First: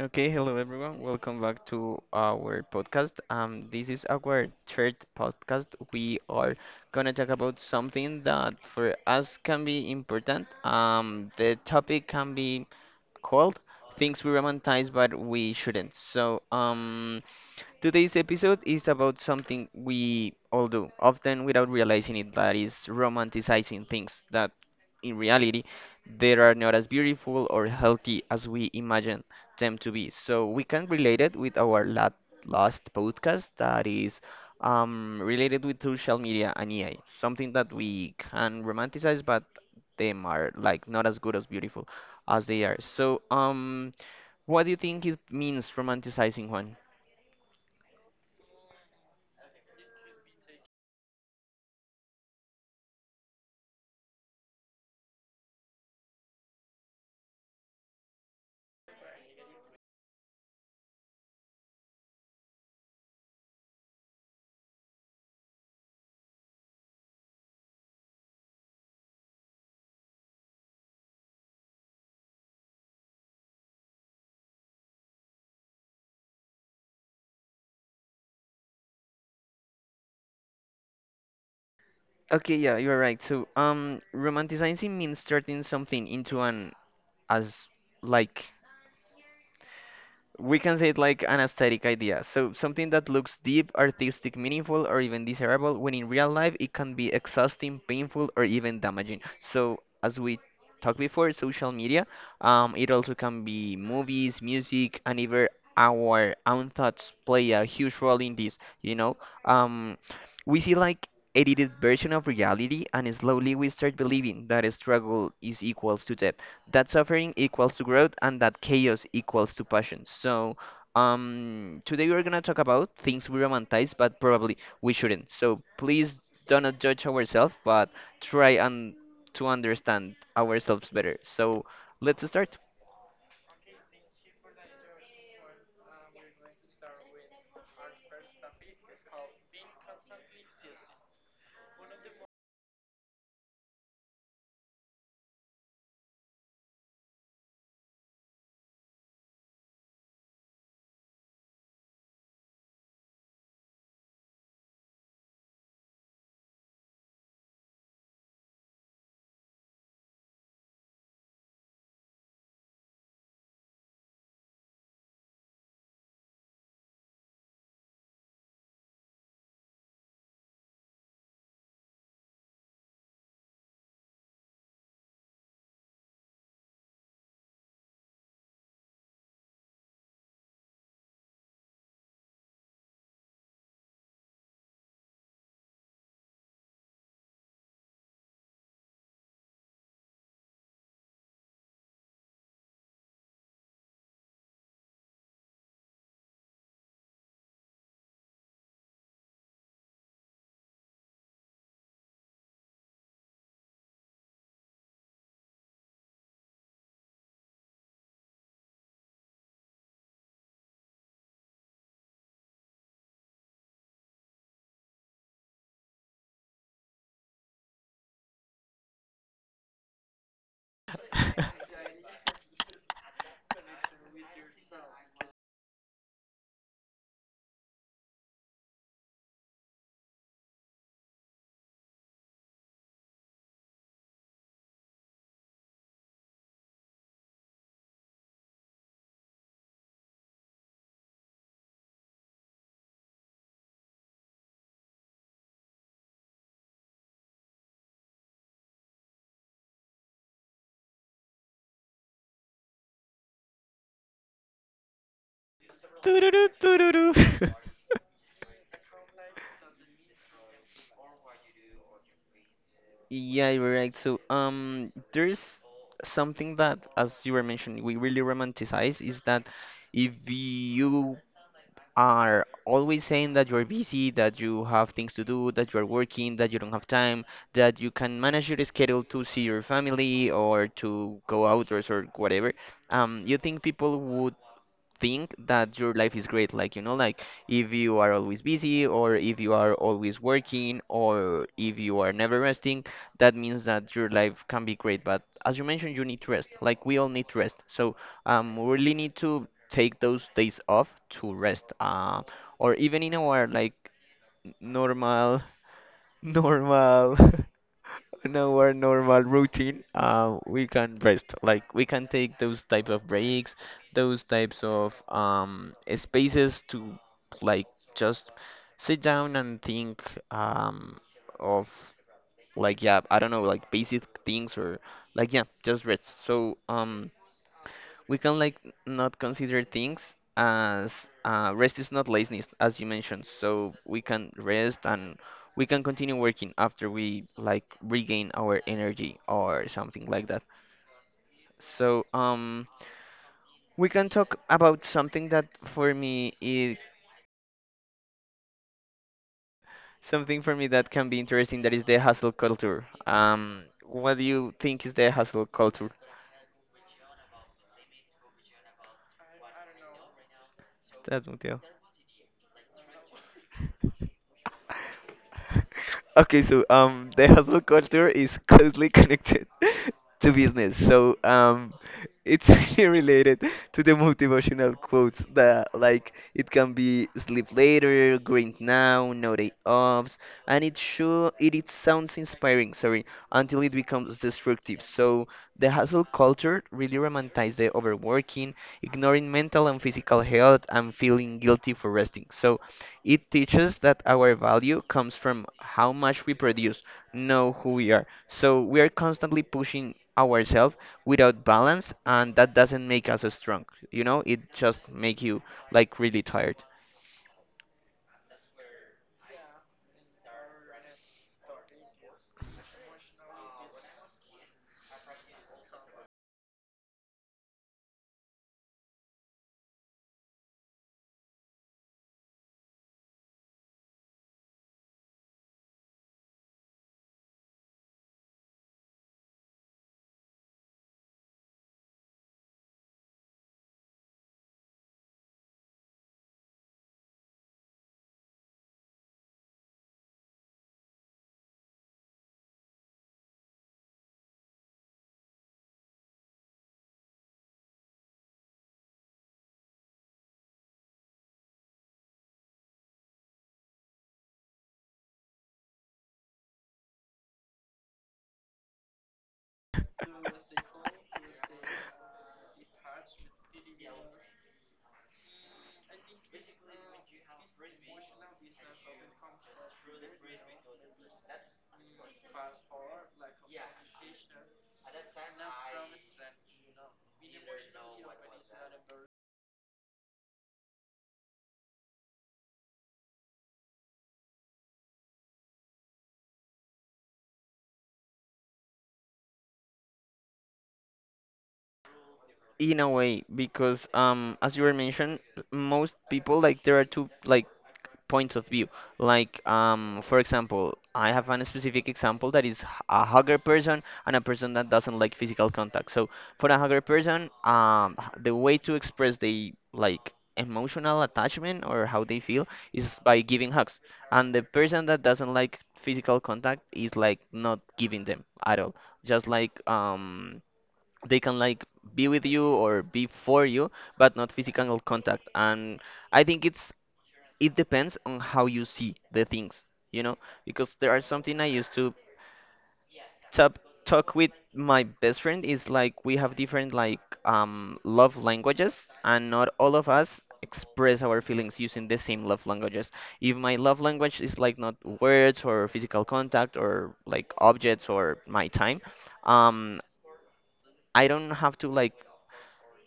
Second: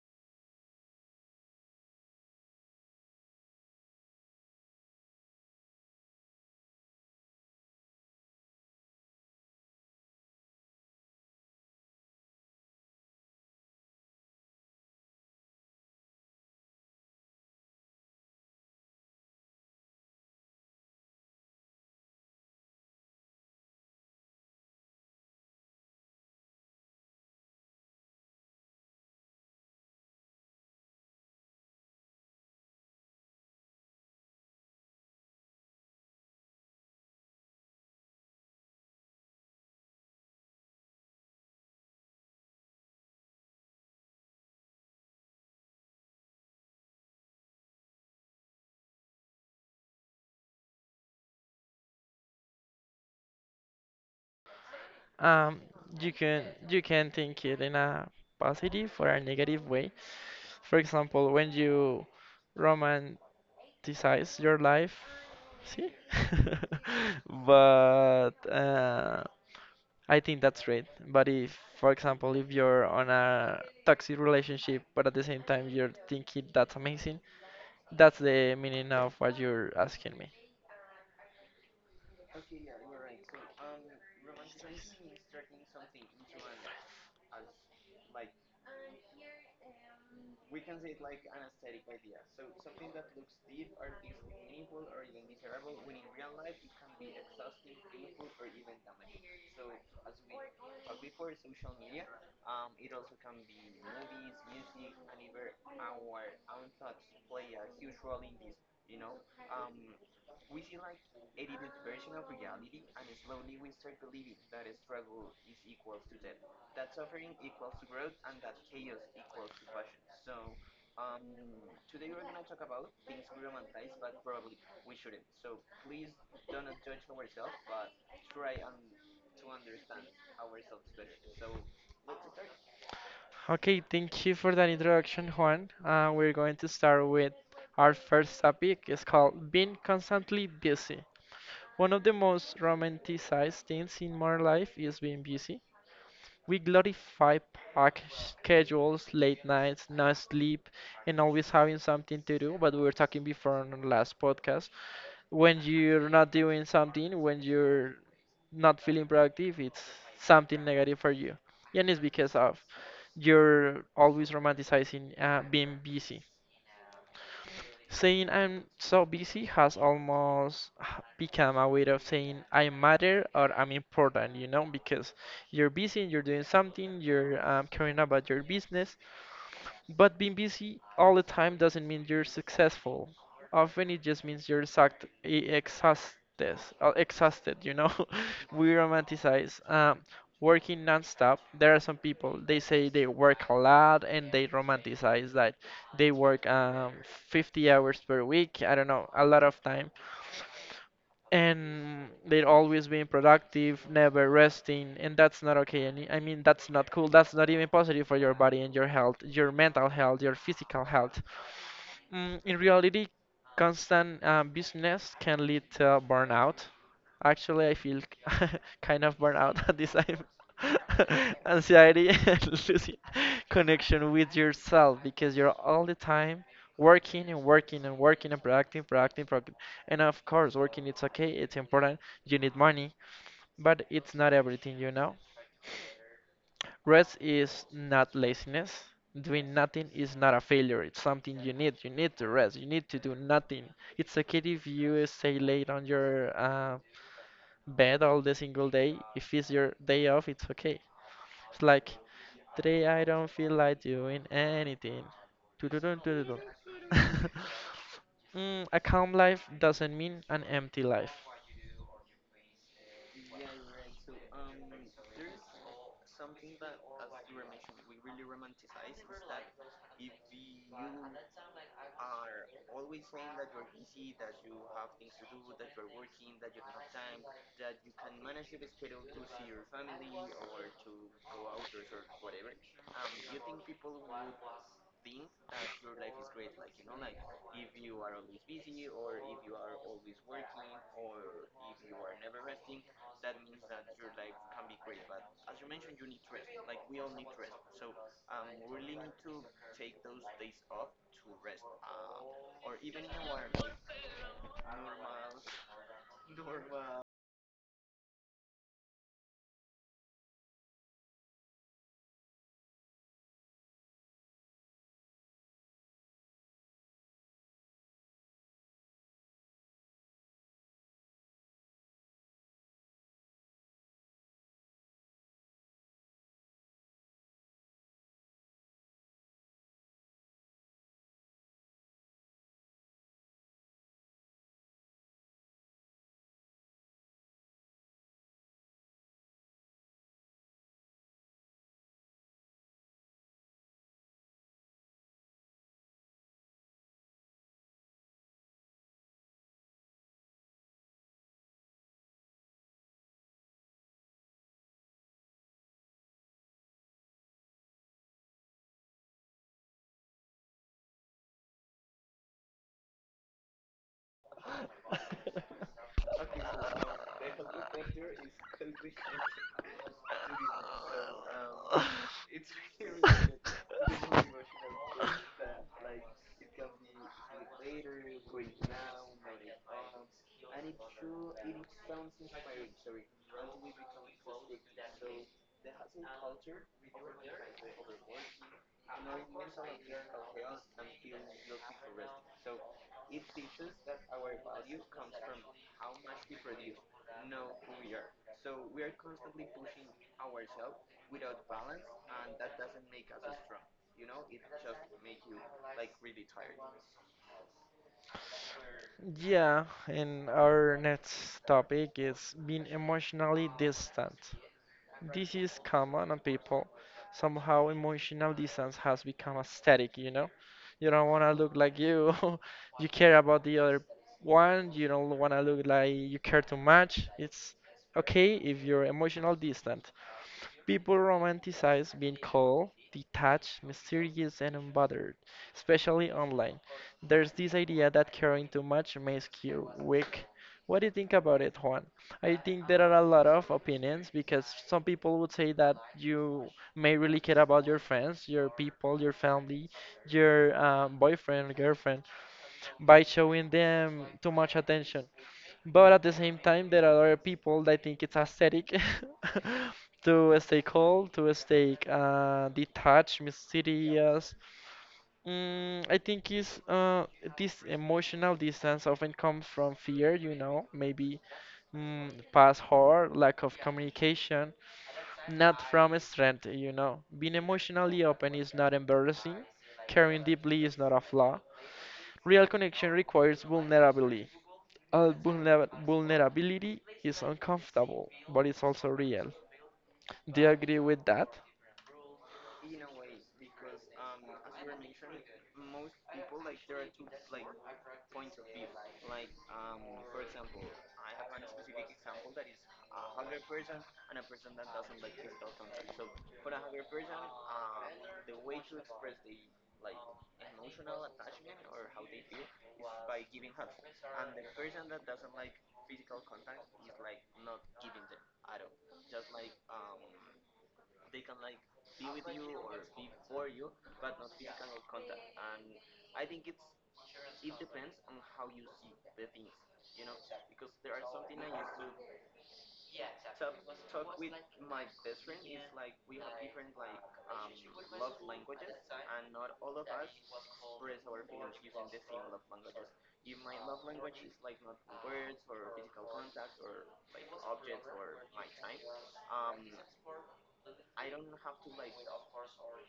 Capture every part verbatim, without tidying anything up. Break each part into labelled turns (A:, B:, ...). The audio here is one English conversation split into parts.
A: Okay, hello everyone. Welcome back to our podcast. Um, this is our third podcast. We are gonna talk about something that for us can be important. Um, the topic can be called things we romanticize but we shouldn't. So, um, Today's episode is about something we all do, often without realizing it, that is romanticizing things that, in reality, they are not as beautiful or healthy as we imagine them to be. So we can relate it with our la last podcast that is um, related with social media and A I, something that we can romanticize, but them are like not as good as beautiful as they are. So, um, what do you think it means romanticizing, Juan?
B: Um, you can you can think it in a positive or a negative way. For example, when you romanticize your life, see? But uh, I think that's great. But if, for example, if you're on a toxic relationship, but at the same time you're thinking that's amazing, that's the meaning of what you're asking me.
A: Okay, yeah, you're right. So, um, romanticizing means turning something into an as like we can say it like an aesthetic idea. So something that looks deep, artistic, meaningful, or even desirable, when in real life it can be exhausting, painful, or even damaging. So as we talked before, social media, um, it also can be movies, music, and even our own thoughts play a huge role in this. You know, um, we see like edited version of reality, and slowly we start believing that struggle is equals to death, that suffering equals to growth, and that chaos equals to passion. So, um, today we're gonna talk about things we romanticize, but probably we shouldn't. So please do not judge ourselves, but try and to understand ourselves better. So let's start.
B: Okay, thank you for that introduction, Juan. Uh, we're going to start with our first topic. It's called being constantly busy. One of the most romanticized things in modern life is being busy. We glorify packed schedules, late nights, no sleep, and always having something to do. But we were talking before on the last podcast when you're not doing something, when you're not feeling productive, it's something negative for you. And it's because of you're always romanticizing uh, being busy. Saying I'm so busy has almost h- become a way of saying I matter or I'm important, you know, because you're busy, you're doing something, you're um, caring about your business, but being busy all the time doesn't mean you're successful. Often it just means you're exact, e- exhausted, uh, exhausted, you know? We romanticize um, working nonstop. There are some people, they say they work a lot and they romanticize that they work um, fifty hours per week. I don't know, a lot of time and they're always being productive, never resting, and that's not okay. And I mean, that's not cool. That's not even positive for your body and your health, your mental health, your physical health. Mm, in reality, constant uh, business can lead to burnout. Actually, I feel kind of burnout at this time. Anxiety and losing connection with yourself because you're all the time working and working and working and producing, producing, producing. And of course, working it's okay, it's important. You need money, but it's not everything, you know. Rest is not laziness. Doing nothing is not a failure. It's something you need. You need to rest. You need to do nothing. It's okay if you stay late on your uh, bed all the single day. If it's your day off, it's okay. It's like today I don't feel like doing anything. Tududun, tududun.
A: Tururu, tururu.
B: Mm, a calm life doesn't mean an empty life.
A: Yeah, you're right. So, um, there's something that, as you were mentioning, we really romanticize is that if you are always saying that you're busy, that you have things to do, that you're working, that you don't have time, that you can manage your schedule to see your family or to go outdoors or whatever, um, you think people would think that your life is great, like you know, like if you are always busy, or if you are always working, or if you are never resting, that means that your life can be great. But as you mentioned, you need to rest, like we all need to rest. So um we really need to take those days off to rest, uh, or even in our like normal normal in our normal routine, uh, we can rest. Like we can take those type of breaks, those types of um, spaces to like just sit down and think um, of like yeah, I don't know, like basic things, or like yeah, just rest. So um, we can like not consider things as uh, rest is not laziness, as you mentioned. So we can rest and we can continue working after we like regain our energy or something like that. So um we can talk about something that for me is something for me that can be interesting, that is the hustle culture. Um what do you think is the hustle culture? Estás muteado. Okay, so um, the hustle culture is closely connected to business. So um, it's really related to the motivational quotes that like it can be sleep later, grind now, no day offs, and it sure it, it sounds inspiring. Sorry, until it becomes destructive. So the hustle culture really romanticizes the overworking, ignoring mental and physical health, and feeling guilty for resting. So it teaches that our value comes from how much we produce, not who we are. So we are constantly pushing ourselves without balance, and that doesn't make us strong. You know, it just make you like really tired
B: Yeah, and our next topic is being emotionally distant. This is common on people. Somehow emotional distance has become aesthetic, you know? You don't want to look like you. You care about the other one. You don't want to look like you care too much. It's okay if you're emotional distant. People romanticize being cold, detached, mysterious, and unbothered, especially online. There's this idea that caring too much makes you weak. What do you think about it, Juan? I think there are a lot of opinions because some people would say that you may really care about your friends, your people, your family, your uh, boyfriend, girlfriend by showing them too much attention. But at the same time, there are other people that think it's aesthetic to stay cold, to stay uh, detached, mysterious. Mm, I think is uh, this emotional distance often comes from fear, you know, maybe mm, past hurt, lack of communication, not from strength, you know. Being emotionally open is not embarrassing. Caring deeply is not a flaw. Real connection requires vulnerability. Uh, vulner- vulnerability is uncomfortable, but it's also real. Do you agree with that?
A: in a way. Because um as you were mentioned, most people like there are two like points of view. Like, um, for example, I have a specific example that is h- a hugger person and a person that doesn't like physical contact. So, for a hugger person, um, h- the way to express the like emotional attachment or how they feel is by giving hugs. And the person that doesn't like physical contact is like not giving them at all. Just like um, they can like be with you or be for you, but not physical contact. And I think it's it depends on how you see the things, you know, because there are something I used to tap, talk with my best friend is like we have different like um, love languages, and not all of us express our feelings using the same love languages. If my love language is like not words or physical contact or like objects or my time, um, I don't have to like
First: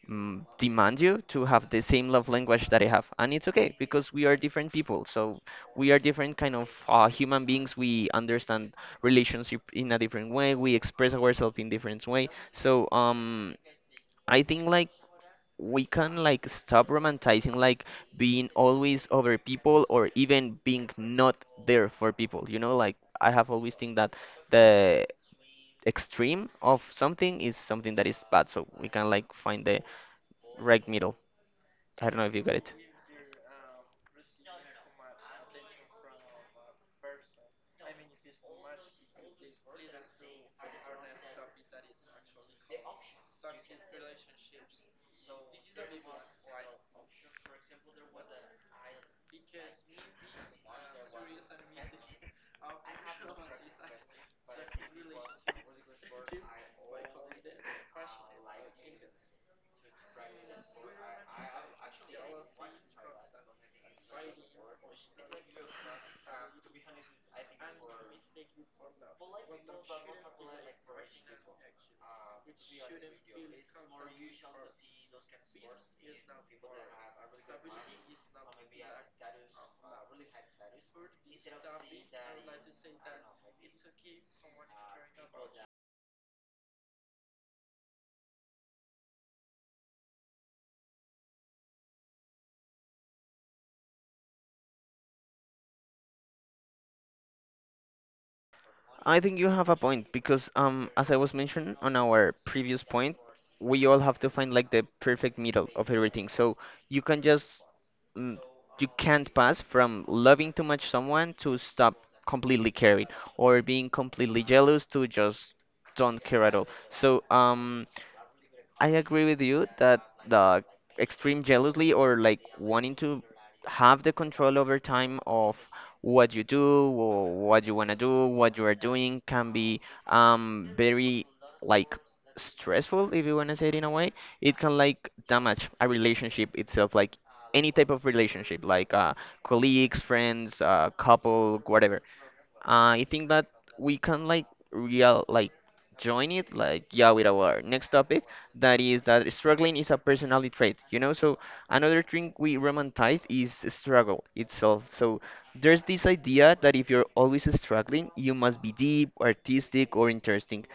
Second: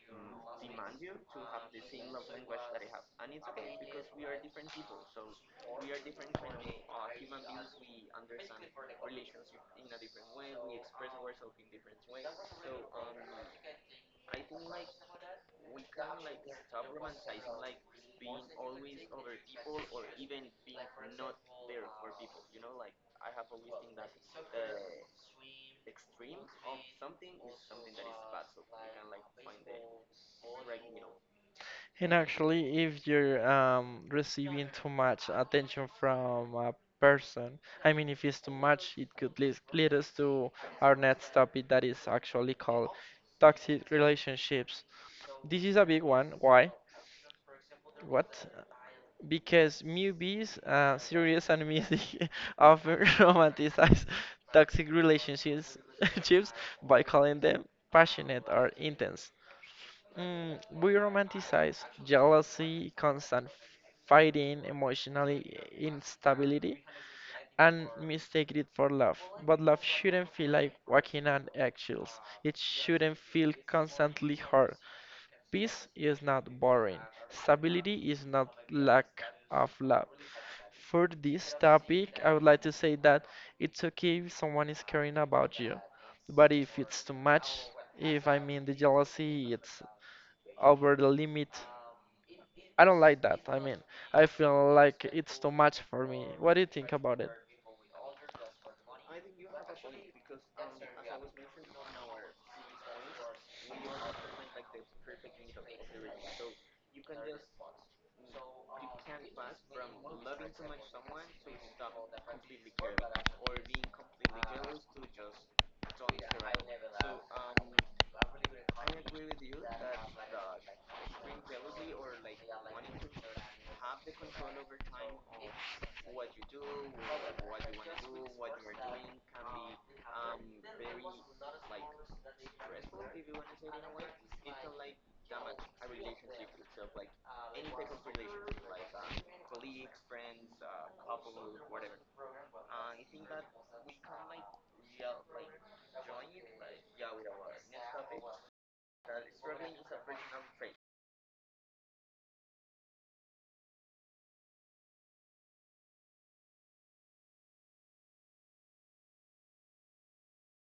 A: mm, demand you to have the same love language that I have, and it's okay because we are different people. So we are different kind of uh, human beings. We understand relationship in a different way. We express ourselves in different way. So um, I think like we can like stop romanticizing like being always over people or even being not there for people. You know, like I have always think that the extreme of something is something that is bad. So we can like find the right middle. I
B: And
A: don't know if you got it.
B: actually, if you're um, receiving too much attention from a person, I mean, if it's too much, it could lead, lead us to our next topic that is actually called toxic relationships. This is a big one. Why? What? Because movies, uh, series, and music often romanticize toxic relationships chips by calling them passionate or intense. Mm, we romanticize jealousy, constant fighting, emotional instability, and mistake it for love. But love shouldn't feel like walking on eggshells. It shouldn't feel constantly hard. Peace is not boring. Stability is not lack of love. For this topic, I would like to say that it's okay if someone is caring about you, but if it's too much, if I mean the jealousy, it's over the limit. I don't like that. I mean, I feel like it's too much for me. What do you think about it?
A: I think you have a point because, um, as I was mentioned on our previous point, we all have to find like the perfect middle of everything. So you can just, mm, you can't pass from loving too much someone to stop completely caring, or being completely jealous to just don't care at all. So, um, I agree with you that the extreme jealousy, or like wanting to have the control over time of what you do or what you want to do, what you are doing, can be um very like stressful if you want to say it in a way. It can like damage a relationship itself, like any type of relationship, like uh colleagues, friends, uh couple, whatever. Uh, I think that we can like real like join it like yeah with our next topic, that is that struggling is a personality trait, you know. So another thing we romanticize is struggle itself. So there's this idea that if you're always struggling you must be deep, artistic, or interesting,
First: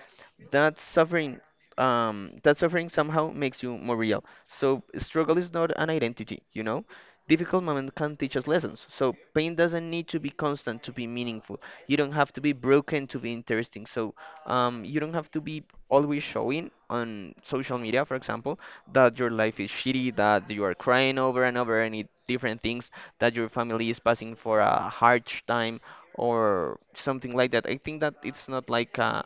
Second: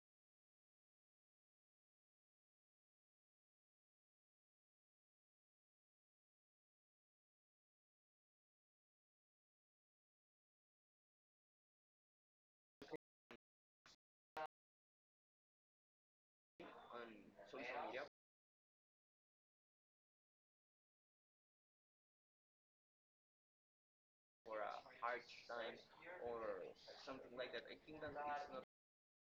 A: that suffering um that suffering somehow makes you more real. So struggle is not an identity, you know. Difficult moment can teach us lessons, so pain doesn't need to be constant to be meaningful. You don't have to be broken to be interesting. So um, you don't have to be always showing on social media, for example, that your life is shitty, that you are crying over and over any different things, that your family is passing for a hard time or something like that. I think that it's not like a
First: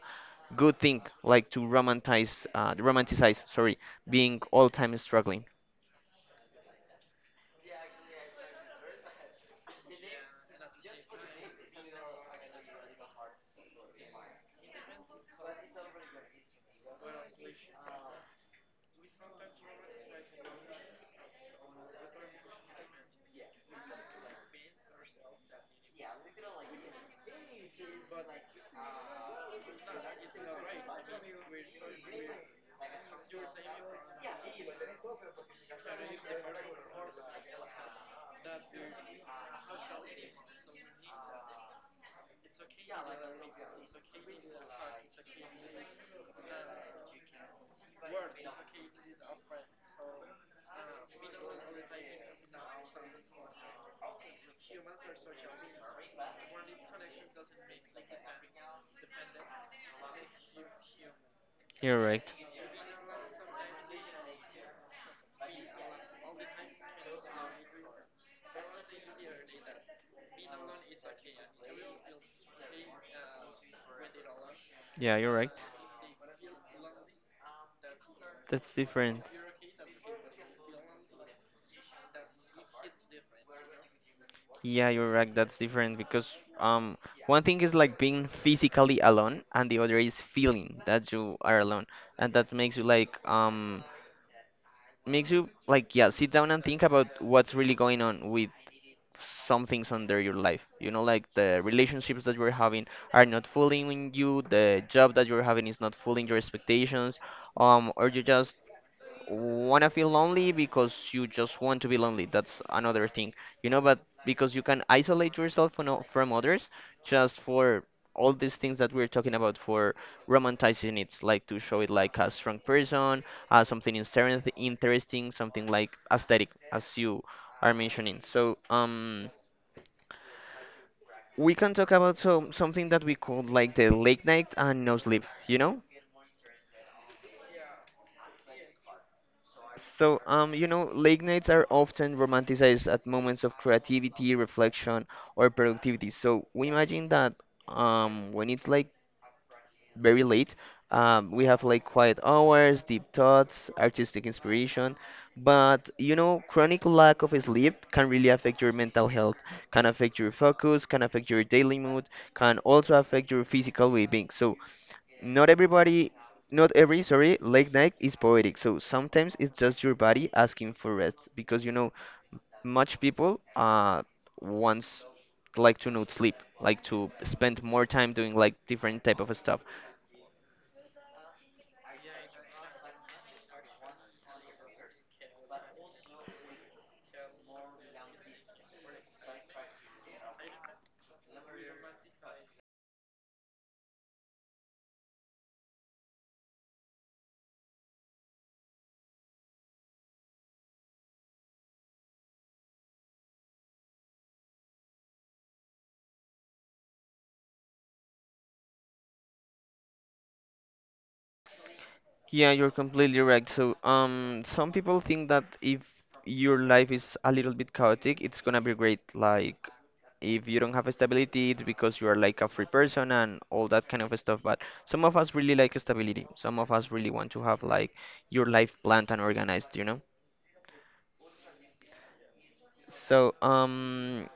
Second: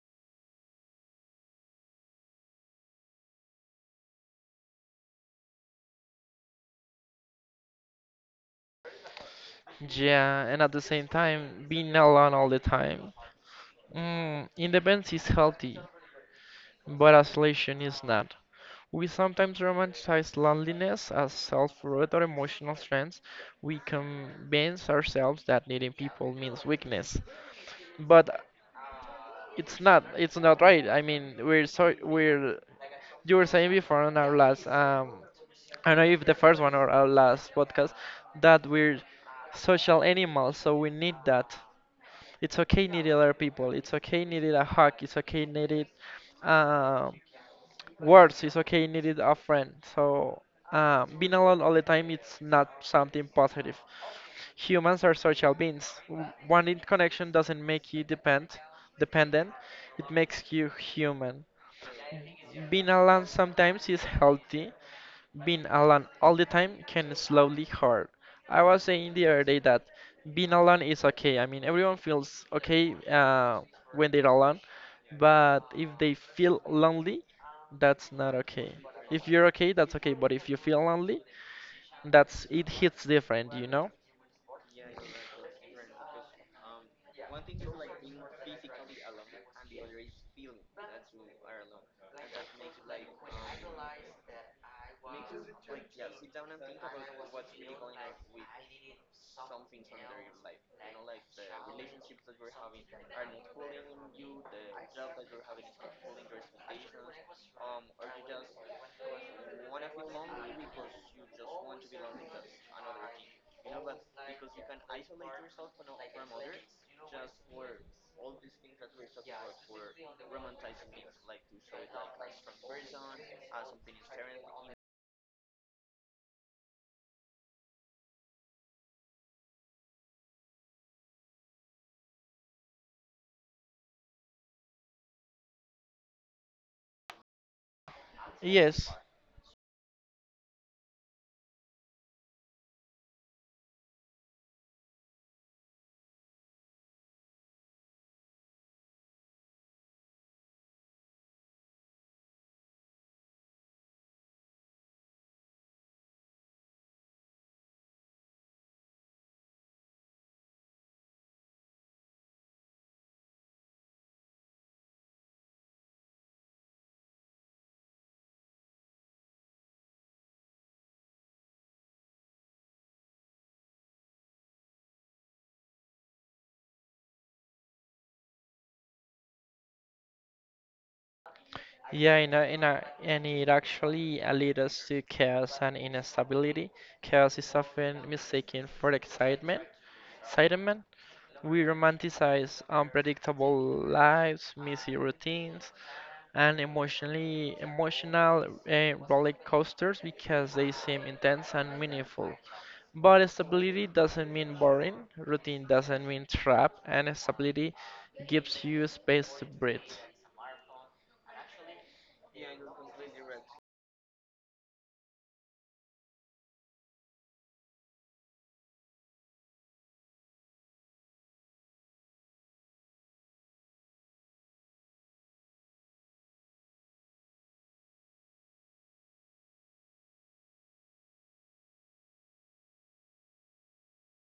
A: good thing, like to romanticize, uh, romanticize, sorry, being all time struggling.
B: Yeah, and at the same time, being alone all the time. Mm, independence is healthy, but isolation is not. We sometimes romanticize loneliness as self-worth or emotional strength. We convince ourselves that needing people means weakness, but it's not. It's not right. I mean, we're so we're. You were saying before on our last um, I don't know if the first one or our last podcast that we're social animals, so we need that. It's okay needing other people. It's okay needing a hug. It's okay needing um words is okay needed a friend so um, being alone all the time it's not something positive. Humans are social beings. W- wanting connection doesn't make you depend dependent, it makes you human.
A: You're right.
B: Being alone sometimes is healthy, being alone all the time can slowly hurt. I was saying the other day that being alone is okay. I mean, everyone feels okay uh, when they're alone,
A: Yeah, you're right.
B: but if they feel lonely, that's not
A: That's
B: okay.
A: different.
B: If you're okay, that's okay, but if you feel lonely, that's it hits different, you know?
A: Yeah, you're right. That's different. Because um, one thing is like being physically alone, and the other is feeling that you are alone, and that makes you like um, makes you like yeah, sit down and think about what's really going on with some things under your life. You know, like the relationships that you're having are not fooling you, the job that you're having is not fooling your expectations, um, or you just wanna feel lonely because you just want to be lonely. That's another thing, you know. But because you can isolate yourself from, o- from others, just for all these things that we're talking about, for romanticizing it, like to show it like a strong person, uh, something inter- interesting, something like aesthetic, as you are mentioning. So, um, we can talk about some something that we call like the late night and no sleep. You know.
B: Yes.
A: So, um, you know, late nights are often romanticized at moments of creativity, reflection, or productivity. So we imagine that um, when it's like very late, um, we have like quiet hours, deep thoughts, artistic inspiration. But you know, chronic lack of sleep can really affect your mental health, can affect your focus, can affect your daily mood, can also affect your physical well-being. So not everybody, not every, sorry, late night is poetic. So sometimes it's just your body asking for rest, because you know, much people uh wants like to not sleep, like to spend more time doing like different type of stuff.
B: Yeah, and, uh, and, uh, and it actually uh, leads us to chaos and instability. Chaos is often mistaken for excitement. Excitement We romanticize unpredictable lives, messy routines, and emotionally emotional uh, roller coasters because they seem intense and meaningful. But stability doesn't mean boring. Routine doesn't mean trap, and stability gives you space to breathe.
A: Yeah, you're completely right. So, um, some people think that if your life is a little bit chaotic, it's gonna be great. Like, if you don't have stability, it's because you are like a free person and all that kind of stuff. But some of us really like stability. Some of us really want to have like your life planned and organized, you know? So, um,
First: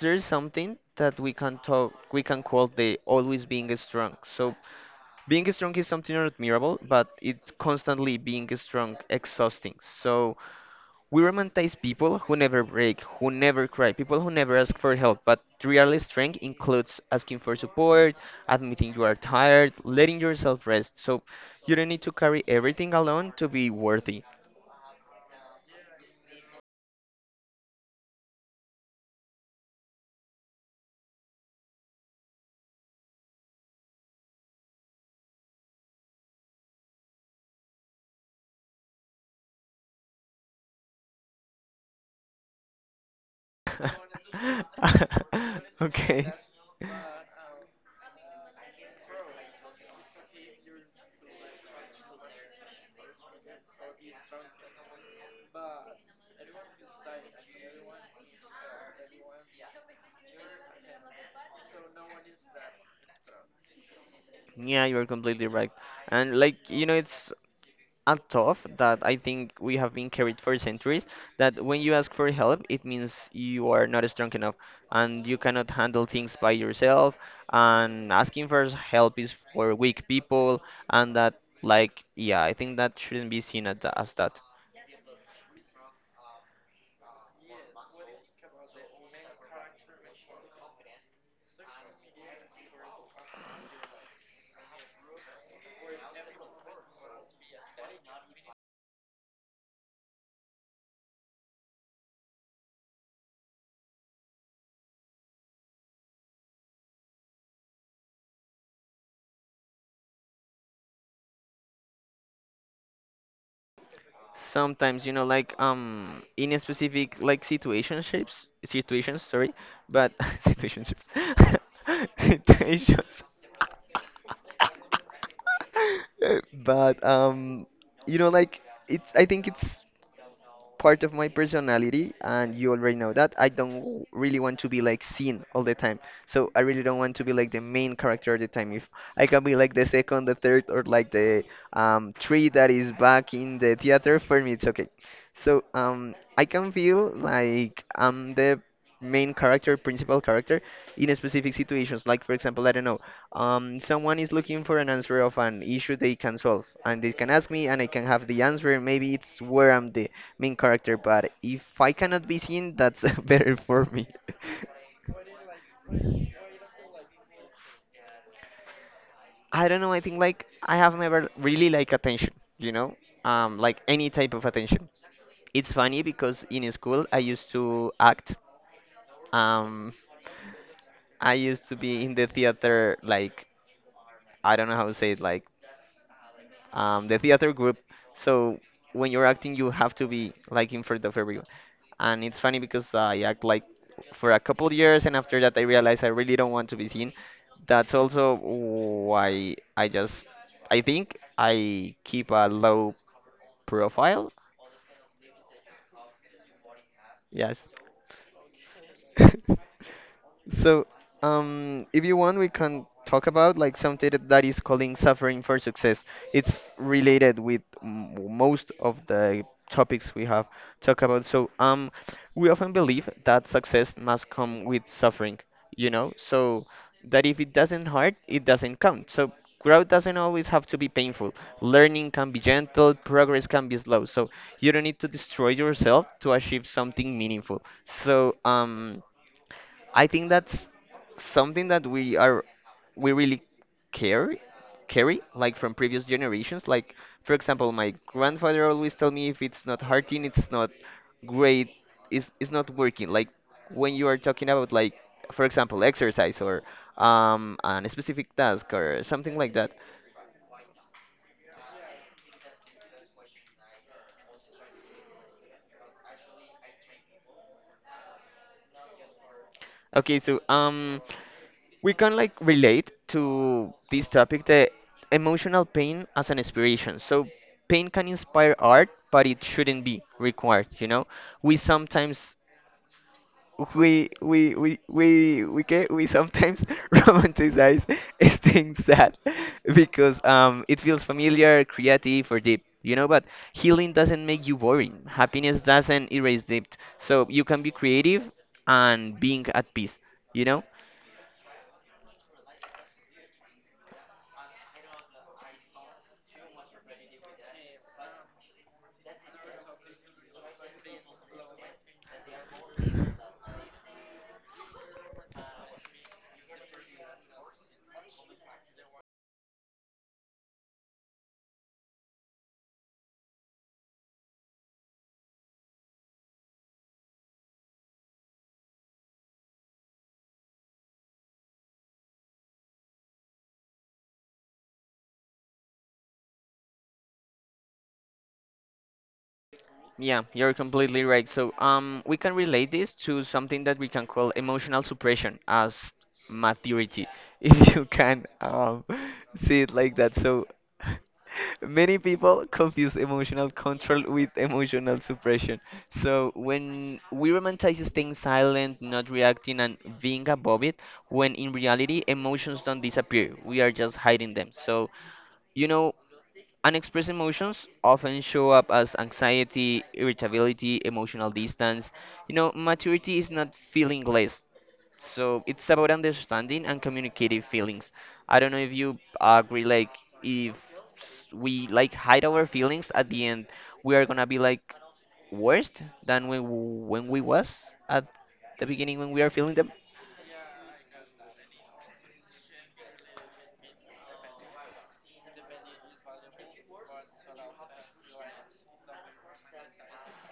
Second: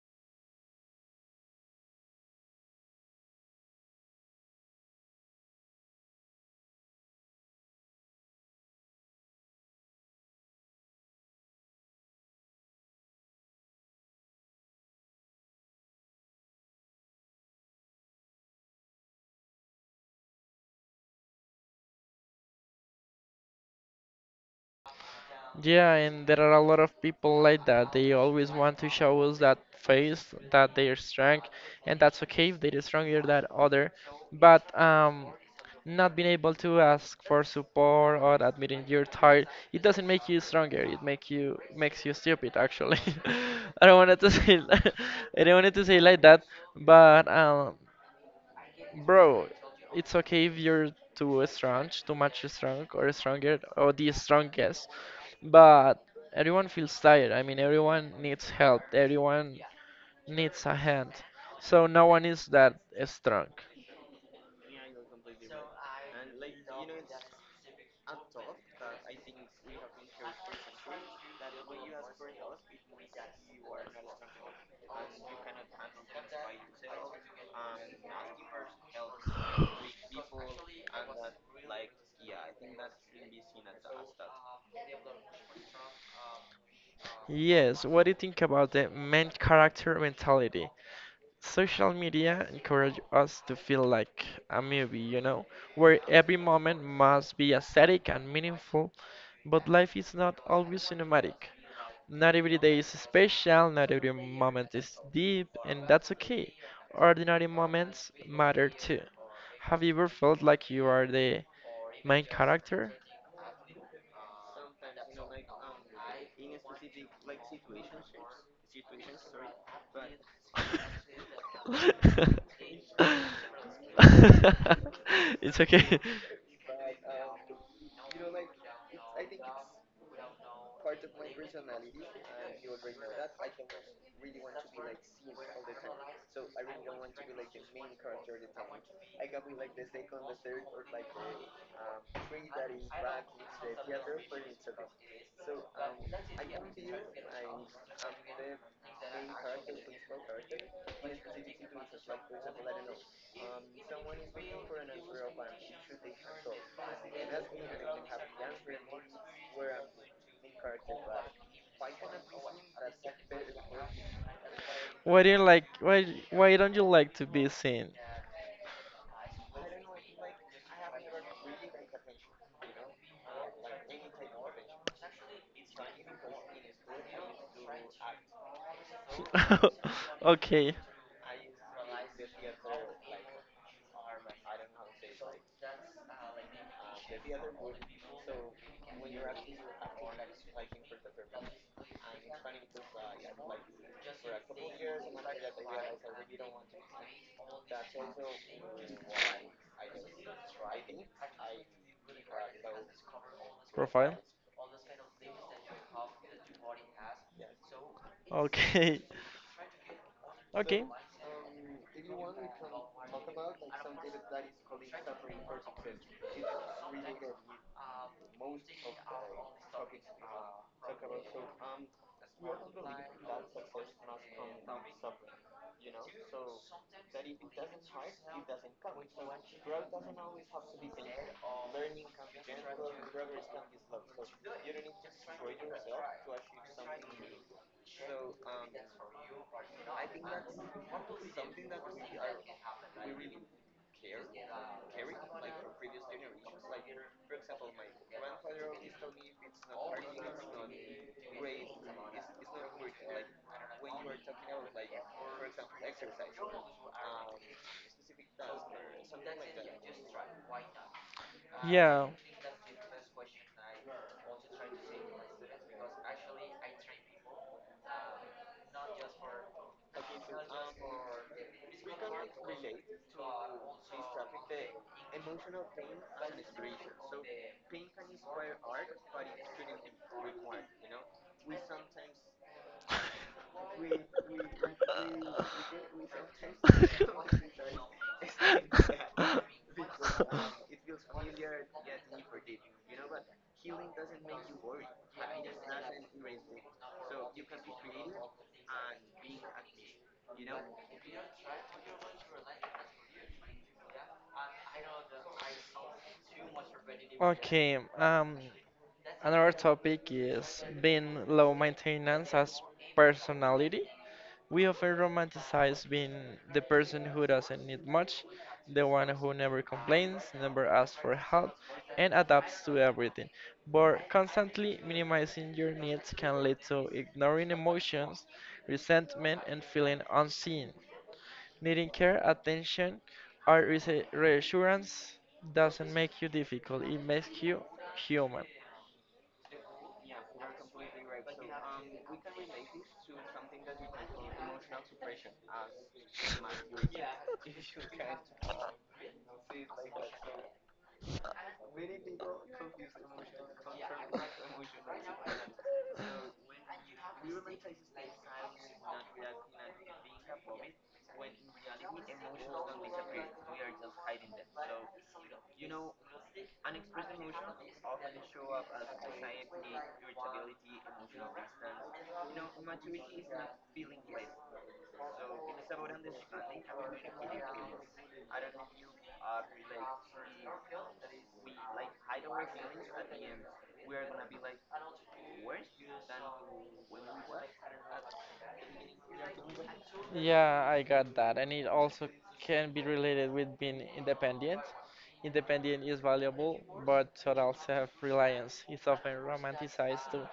A: there's something that we can talk, we can call the always being strong. So, being strong is something admirable, but it's constantly being strong exhausting. So, we romanticize people who never break, who never cry, people who never ask for help, but real strength includes asking for support, admitting you are tired, letting yourself rest. So you don't need to carry everything alone to be worthy.
B: Yeah, and there are a lot of people like that. They always want to show us that face, that they are strong, and that's okay if they are stronger than other. But um, not being able to ask for support or admitting you're tired, it doesn't make you stronger. It make you makes you stupid, actually. I don't wanted to say I don't wanted to say like
A: Okay.
B: that, but um, bro, it's okay if you're too strong, too much strong, or stronger, or the strongest. But everyone feels tired. I mean, everyone needs help. Everyone needs a hand. So no one is that strong.
A: Yeah, you're completely right. And like, you know, it's and tough that I think we have been carried for centuries. That when you ask for help, it means you are not strong enough and you cannot handle things by yourself. And asking for help is for weak people, and that, like, yeah, I think that shouldn't be seen as, tha- as that.
B: Yes, what do you think about the main character mentality? Social media encourage us to feel like a movie, you know, where every moment must be aesthetic and meaningful, but life is not always cinematic. Not every day is special, not every moment is deep, and that's okay. Ordinary moments matter too. Have you ever felt like you are the main character?
A: Sometimes, you know, like, um, in a specific, like, situationships, situations, sorry, but situationships, situations.
B: It's okay.
A: But um, you know, like it's. I think it's part of my personality, and you already know that I don't w- really want to be like seen all the time. So I really don't want to be like the main character all the time. If I can be like the second, the third, or like the um, three that is back in the theater, for me it's okay. So um, I can feel like I'm the main character, principal character, in a specific situations. Like for example, I don't know, um, someone is looking for an answer of an issue they can solve, and they can ask me, and I can have the answer. Maybe it's where I'm the main character, but if I cannot be seen, that's better for me.
B: Why do you like why why don't you like to be seen?
A: I don't know, I think like I have never really like attention, you know? Um, like any type of attention. It's funny because in school I used to act. Um,
B: Okay.
A: I used to be in the theater like I don't know how to say it, like um, the theater group. So when you're acting, you have to be like in front of everyone. And it's funny because I act like for a couple of years, and after that, I realized I really don't want to be seen. That's also why I just, I think I keep a low
B: Profile.
A: profile. Yes.
B: Okay. Okay.
A: So, um, if you want, we can talk about like something that that is calling suffering for success. It's related with m- most of the topics we have talked about. So, um, we often believe that success must come with suffering, you know? So, that if it doesn't hurt, it doesn't count. So growth doesn't always have to be painful. Learning can be gentle, progress can be slow. So you don't need to destroy yourself to achieve something meaningful. So um I think that's something that we are we really carry carry like from previous generations. Like for example, my grandfather always tell me if it's not hurting, it's not great, it's it's not working. Like when you are talking about like for example exercise or um, a specific task or something like that.
B: Yeah.
A: Okay, so um, we can like relate to this topic the emotional pain as an inspiration, so pain can inspire art but it shouldn't be required, you know? We sometimes we we we we we get we sometimes romanticize things sad because um it feels familiar, creative, or deep. You know, but healing doesn't make you boring. Happiness doesn't erase debt. So you can be creative and being at peace. You know.
B: Okay, um, another topic is being low maintenance as personality. We often romanticize being the person who doesn't need much, the one who never complains, never asks for help, and adapts to everything. But constantly minimizing your needs can lead to ignoring emotions, resentment, and feeling unseen. Needing care, attention, or reassu- reassurance doesn't make you difficult, it makes you human.
A: Yeah, you're completely right. So, um, we can relate this to something that we can call emotional suppression as maturity, if you can um, see it like that. So, many people confuse emotional control with emotional suppression. So, when we romanticize staying silent, not reacting, and being above it, when in reality, emotions don't disappear, we are just hiding them. So, you know, unexpressed emotions often show up as anxiety, irritability, emotional distance. You know, maturity is not feeling less. So it's about understanding and communicating feelings. I don't know if you agree, like, if s- we like hide our feelings at the end, we are gonna be like worse than when, when we was at the beginning when we are feeling them.
B: Yeah, I got that. And it also can be related with being independent. Independent is valuable, but total self-reliance is often romanticized to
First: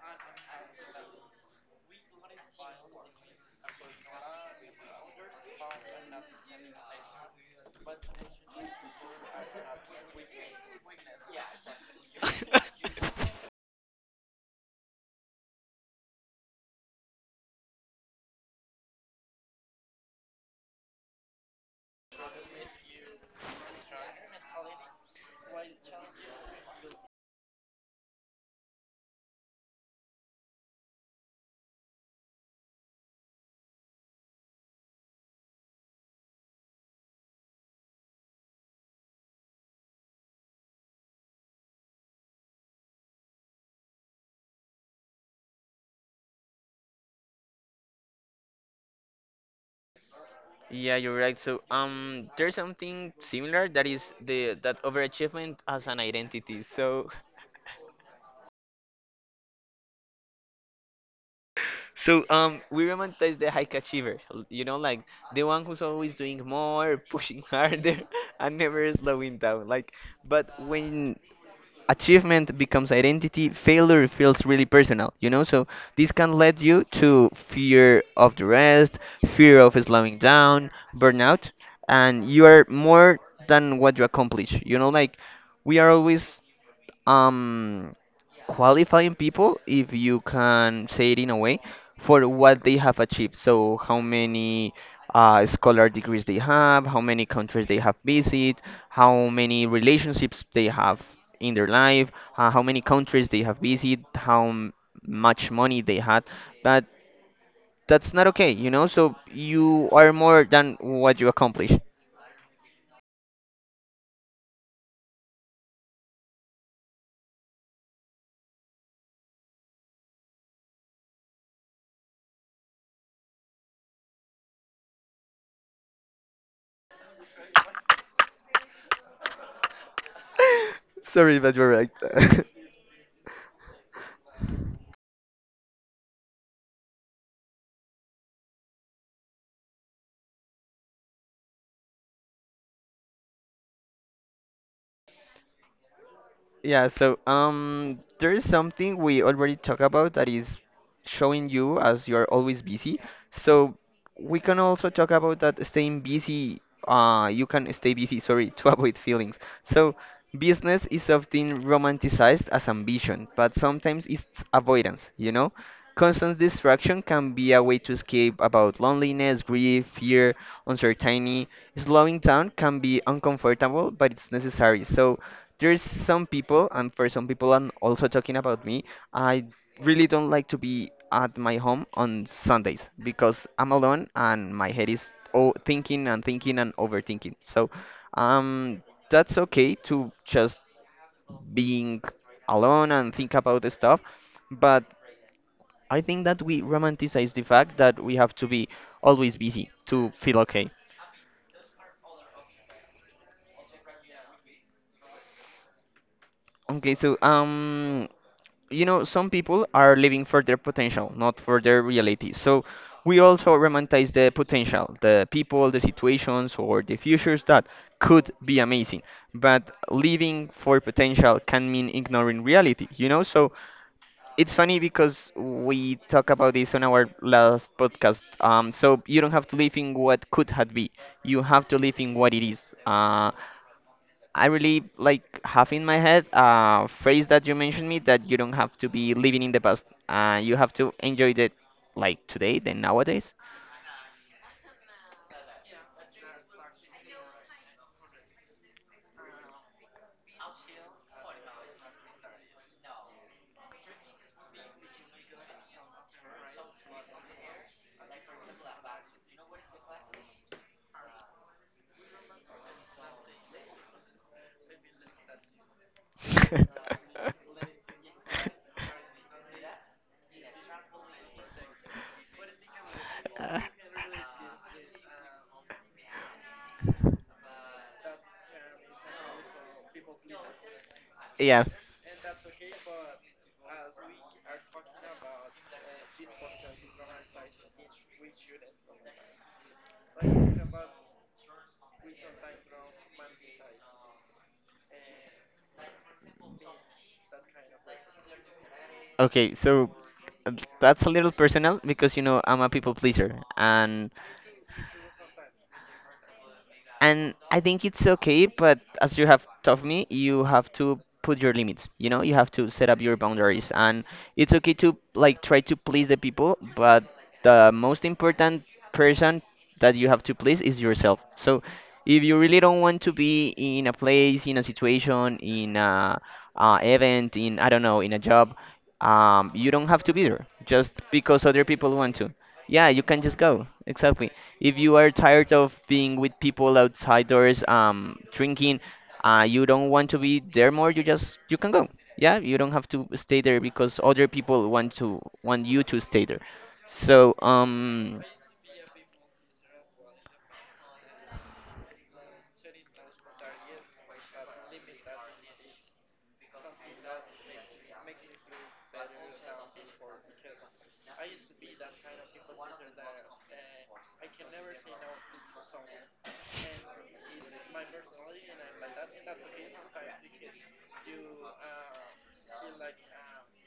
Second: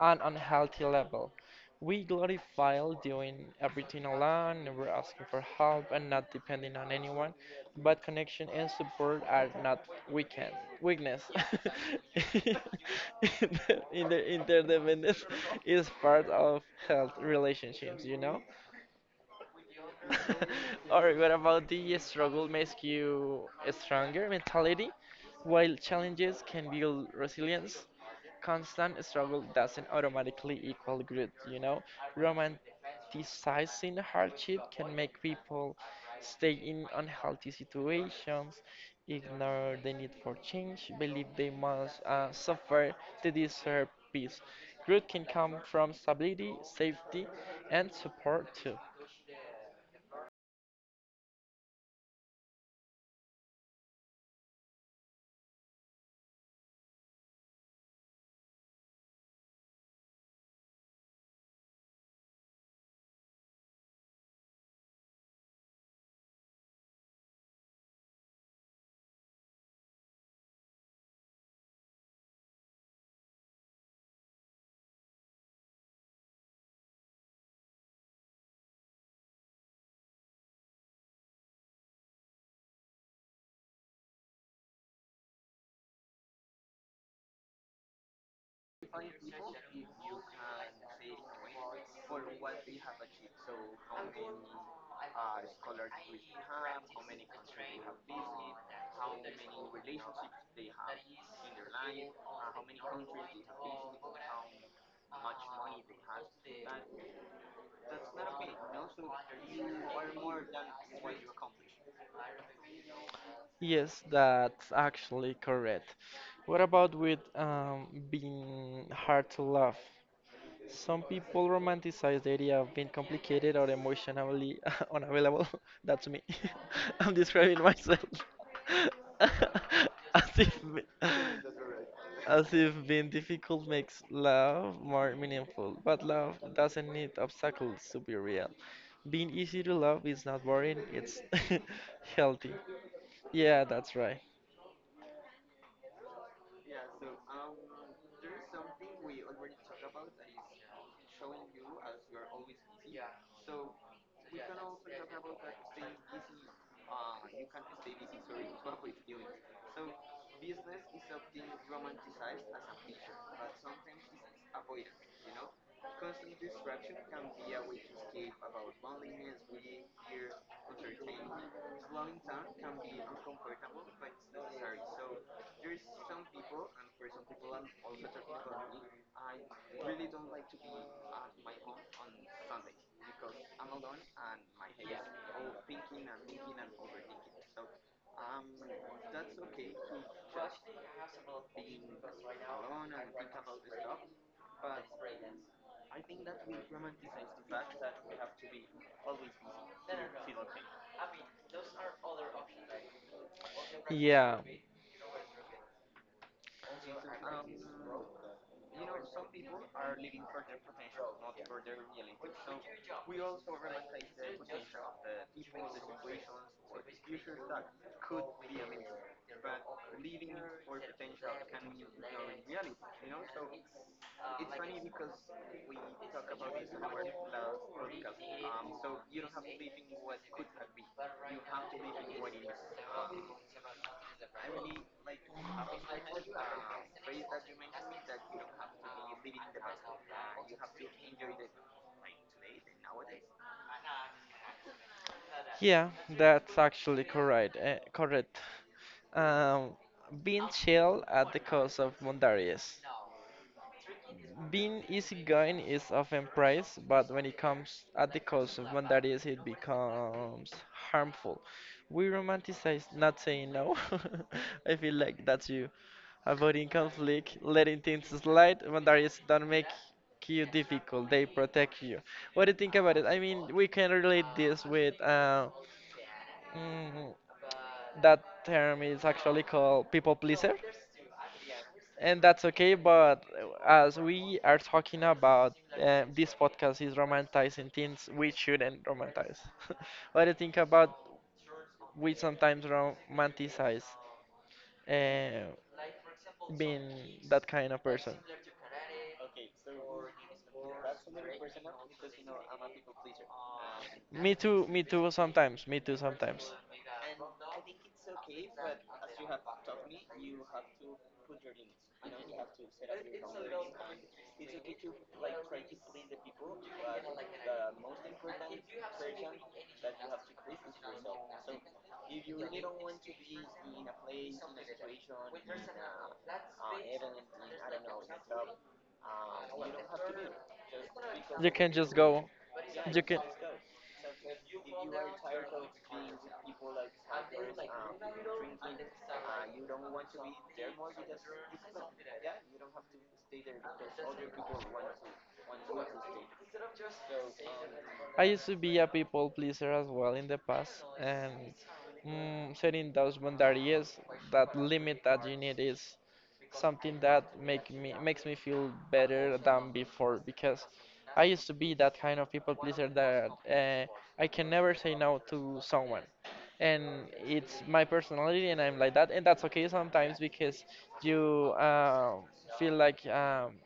B: an unhealthy level. We glorify doing everything alone, never asking for help, and not depending on anyone. But connection and support are not weekend weakness. Inter- inter- Interdependence is part of health relationships, you know? Or what about the struggle makes you a stronger mentality? While challenges can build resilience, constant struggle doesn't automatically equal good, you know? Romanticizing hardship can make people stay in unhealthy situations, ignore the need for change, believe they must uh, suffer to deserve peace. Growth can come from stability, safety, and support too.
A: Yeah, you're right. So, um, there's something similar that is the that overachievement as an identity. So, so um, we romanticize the high achiever. l- You know, like the one who's always doing more, pushing harder, and never slowing down. Like, but when achievement becomes identity, failure feels really personal, you know? So this can lead you to fear of the rest, fear of slowing down, burnout, and you are more than what you accomplish, you know? Like we are always um qualifying people, if you can say it in a way, for what they have achieved. So, how many uh, scholar degrees they have, how many countries they have visited, how many relationships they have in their life, uh, how many countries they have visited, how m- much money they had. But that's not okay, you know? So, you are more than what you accomplish.
B: Yes, that's actually correct. What about with um, being hard to love? Some people romanticize the idea of being complicated or emotionally unavailable. That's me. I'm describing myself as if be-
A: Sorry, but you're right.
B: as if being difficult makes love more meaningful, but love doesn't need obstacles to be real. Being easy to love is not boring, it's healthy. Yeah, that's right.
A: Yeah, so um, there is something we already talked about that is showing you as you are always busy. So we can also talk about that staying busy. Uh, you can stay busy, sorry, to avoid feelings. So business is often romanticized as ambition, but sometimes it's avoidance, you know? Constant distraction can be a way to escape about loneliness, grief, fear, uncertainty. Slowing down can be uncomfortable, but it's necessary. So there's some people, and for some people, I'm also talking about me, I really don't like to be at my home on Sundays because I'm alone and my head is o thinking and thinking and overthinking. So, um, that's okay to just being alone and think about the stuff, but I think that we romanticize the fact that we have to be always busy to feel okay.
B: Yeah.
A: Okay, so um, you know, some people are living for their potential, not for their reality. So we also romanticize the potential, the people, the situations, or the futures that could be amazing. But living for potential can mean ignoring reality, you know? So it's funny because we talk about this on our last podcast. Um, so you don't have to live in what could had be. You have to live in what it is. Uh, I really like have in my head a phrase that you mentioned me that you don't have to be living in the past. Uh, you have to enjoy it like today, then nowadays.
B: Yeah, that's actually correct. Uh, correct. Um, Being chill at the cost of Mondarius. Being easygoing is often praised, but when it comes at the cost of Mondarius, it becomes harmful. We romanticize not saying no. I feel like that's you. Avoiding conflict, letting things slide. Mondarius don't make you difficult; they protect you. What do you think about it? I mean, we can relate this with. Uh, Mm, That term is actually called people pleaser,
A: Yeah.
B: and that's okay. But as we are talking about uh, this podcast is romanticizing things we shouldn't romanticize. What do you think about we sometimes romanticize uh, being that kind of person?
A: Okay, so uh, that's a little personal because you know I'm a people pleaser, and
B: Me too, me too sometimes, me too sometimes.
A: and I think it's okay, but as you have taught me, you have to put your limits. You know, you have to set up your boundaries, and it's okay to like try to please the people, but the most important person that you have to please is yourself. So, if you really don't want to be in a place, in a situation, in a uh, event, in I don't know, in a job, um, you don't have to be there just because
B: You
A: other
B: can just
A: people want
B: go.
A: to. Yeah, you
B: You can.
A: can just go. Exactly. If you are tired of being with people outside doors, um, drinking, uh, you don't want to be there more. You just you can go. Yeah, you don't have to stay there because other people want to want you to stay there. So um,
B: I used to be a people pleaser as well in the past, and mm, setting those boundaries, that limit that you need is something that make me makes me feel better than before because I used to be that kind of people pleaser that uh, I can never say no to someone, and it's my personality, and I'm like that, and that's okay sometimes because you uh, feel like um,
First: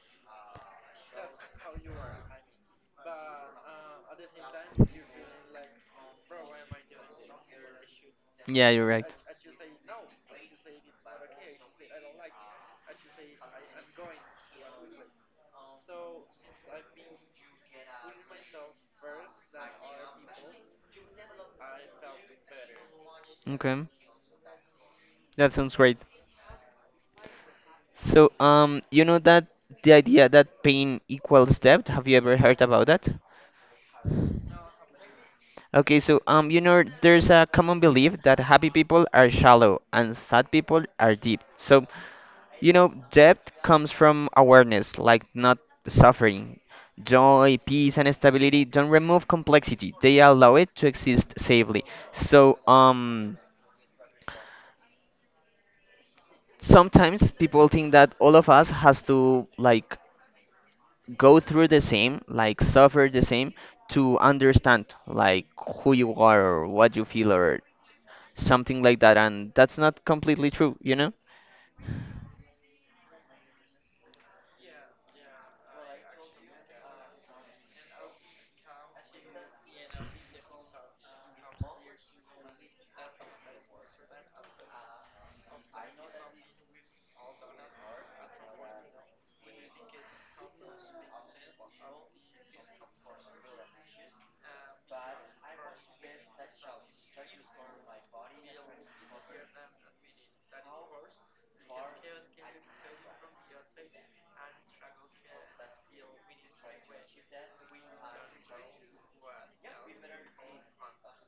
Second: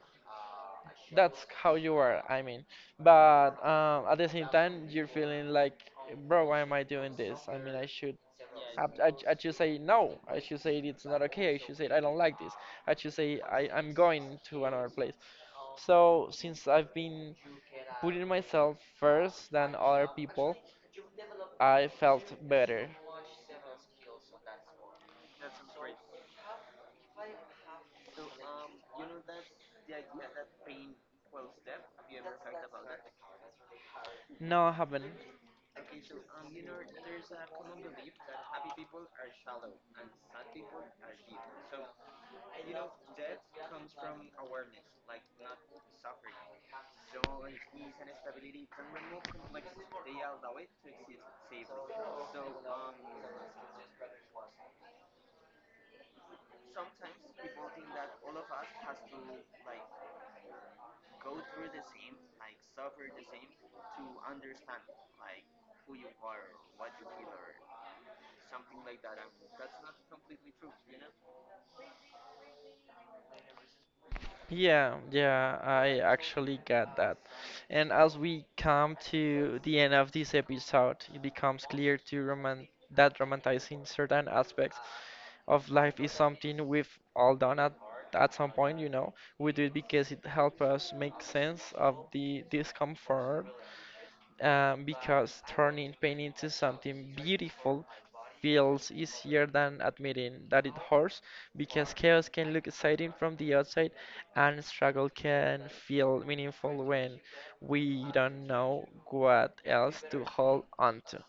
B: that's how you are, I mean, but um, at the same time you're feeling like, bro, why am I doing this? I mean, I should
A: yeah,
B: i,
A: you're right.
B: I, I should say no. I should say it's not okay. I should say I don't like this. I should say I, I'm going to another place. So since I've been putting myself first than other people, I felt better.
A: Okay, that sounds great. So, um, you know that the idea that pain equals depth, have you ever heard about that?
B: No, I haven't.
A: Okay, so um, you know, there's a common belief that happy people are shallow and sad people are deep. So, you know, depth comes from awareness, like not suffering. Joy, peace, and stability don't remove complexity; they allow it to exist safely. So, um, sometimes people think that all of us has to like go through the same, like suffer the same, to understand like who you are or what you feel or something like that, and that's not completely true, you know?
B: Yeah, yeah, I actually get that. And as we come to the end of this episode, it becomes clear to roman that romanticizing certain aspects of life is something we've all done at at some point, you know. We do it because it helps us make sense of the discomfort, um, because turning pain into something beautiful feels easier than admitting that it hurts, because chaos can look exciting from the outside and struggle can feel meaningful when we don't know what else to hold on to.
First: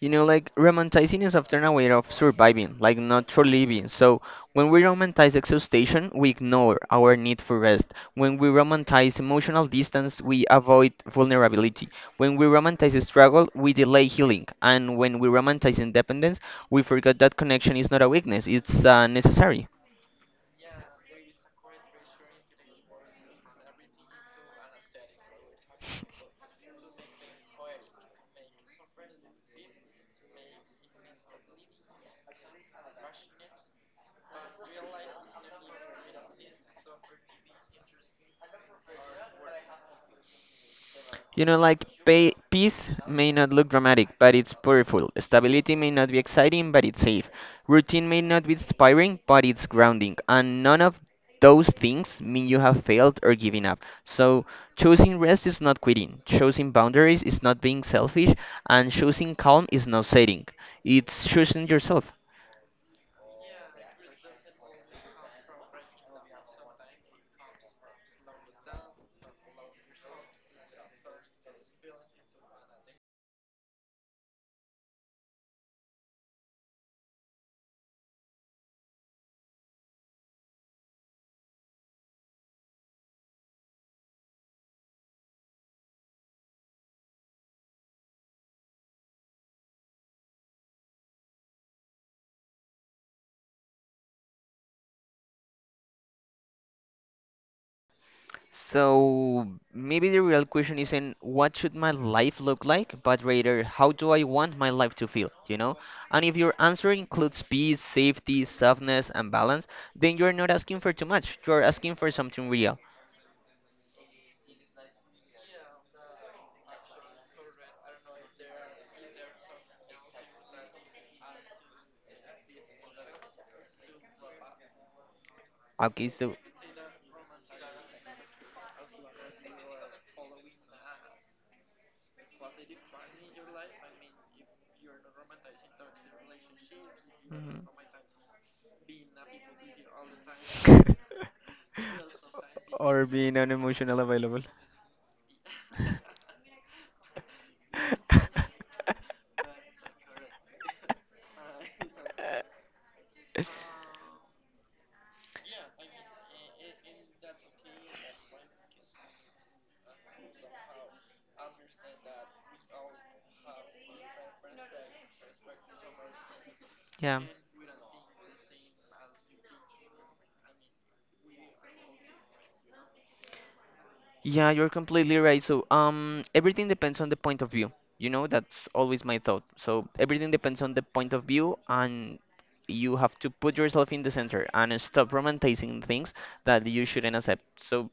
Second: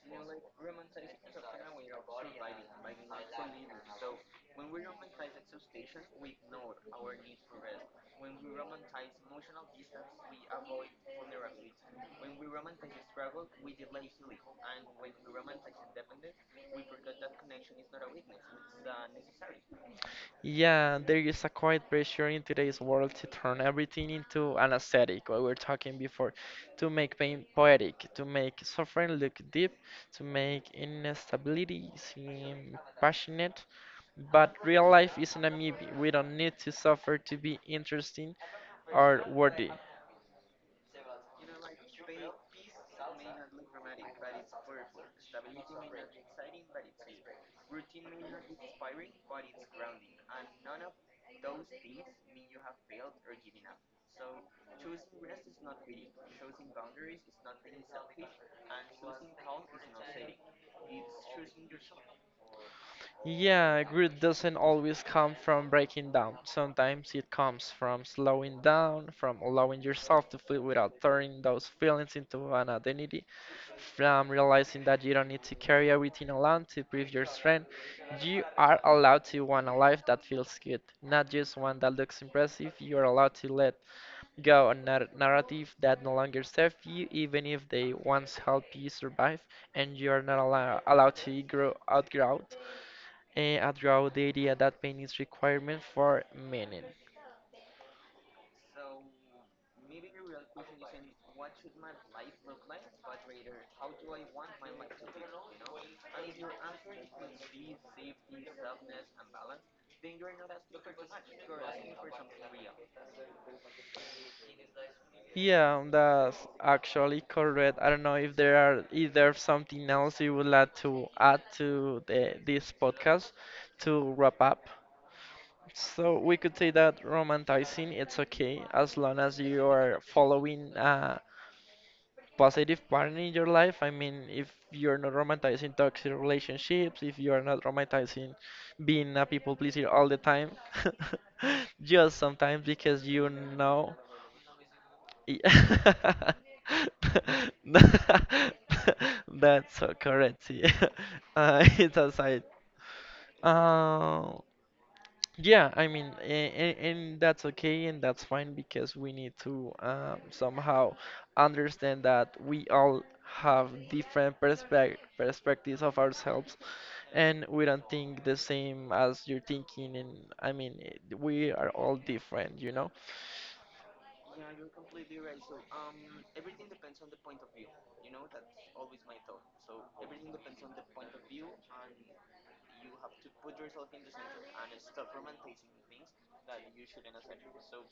A: You know, like romanticizing is often a way of surviving, like not for living. So when we romanticize exhaustion, we ignore our need for rest. When we romanticize emotional distance, we avoid vulnerability. When we romanticize struggle, we delay healing. And when we romanticize independence, we forget that connection is not a weakness, it's uh, necessary.
B: Yeah, there is a quiet pressure in today's world to turn everything into an aesthetic, what we were talking before, to make pain poetic, to make suffering look deep, to make instability seem passionate. But real life isn't a movie. We don't need to suffer to be interesting or worthy.
A: You know, like pay, peace may not look dramatic, but it's powerful. Stability may not be exciting, but it's safe. Routine may not be inspiring, but it's grounding. And none of those things mean you have failed or given up. So choosing rest is not quitting. Choosing boundaries is not being selfish, and choosing calm is not setting. It's choosing yourself.
B: Yeah, growth doesn't always come from breaking down. Sometimes it comes from slowing down, from allowing yourself to feel without turning those feelings into an identity. From realizing that you don't need to carry everything alone to prove your strength, you are allowed to want a life that feels good, not just one that looks impressive. You are allowed to let go a nar- narrative that no longer serves you, even if they once helped you survive, and you are not allow- allowed to grow outgrow, uh, outgrow the idea that pain is requirement for meaning.
A: So maybe the real question isn't what should my life look like, but rather how do I want my life to feel, you know? And if your answer includes peace, safety, softness, and balance, then you're not asking for too much. You're asking for something real.
B: Yeah, that's actually correct. I don't know if there are is there something else you would like to add to the this podcast to wrap up.
A: Okay,
B: So
A: so
B: we could say that romanticizing it's okay as long as you are following a positive pattern in your life. I mean, if you're not romanticizing toxic relationships, if you are not
A: mhm.
B: romanticizing being a people pleaser all the time, just sometimes
A: Or
B: because you
A: being
B: know.
A: unemotional available.
B: Y- That's so correct. Yeah. Uh, it's aside. Uh, yeah, I mean, and, and that's okay and that's fine because we need to um, somehow understand that we all have different perspec perspectives of ourselves
A: Yeah.
B: and we don't think the same as you're thinking. And I mean, eh, we are all different, you know?
A: Yeah, you're completely right. So, um, everything depends on the point of view. You know, that's always my thought. So, everything depends on the point of view, and you have to put yourself in the center and stop romanticizing things that you shouldn't accept. So,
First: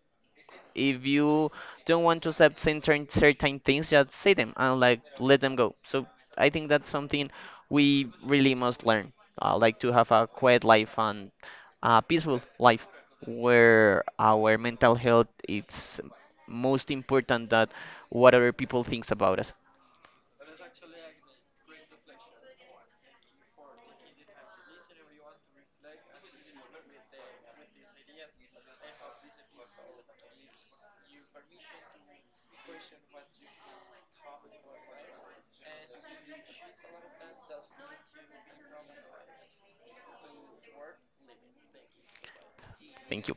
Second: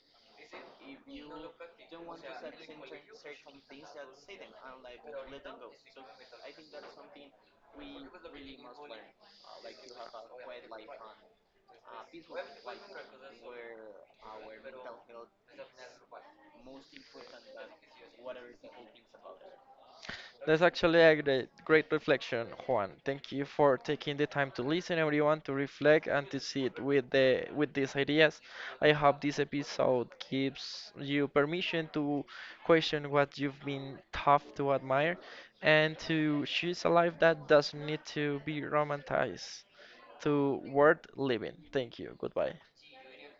A: if you don't want to accept certain certain things, just say them and like let them go. So I think that's something we really must learn. Uh, like to have a quiet life and a peaceful life where our mental health is most important than what other people thinks about us.
B: That's actually a great, great reflection, Juan. Thank you for taking the time to listen, everyone, to reflect and to sit with the with these ideas. I hope this episode gives you permission to question what you've been tough to admire and to choose a life that doesn't need to be romanticized to worth living. Thank you. Goodbye.
A: Thank you.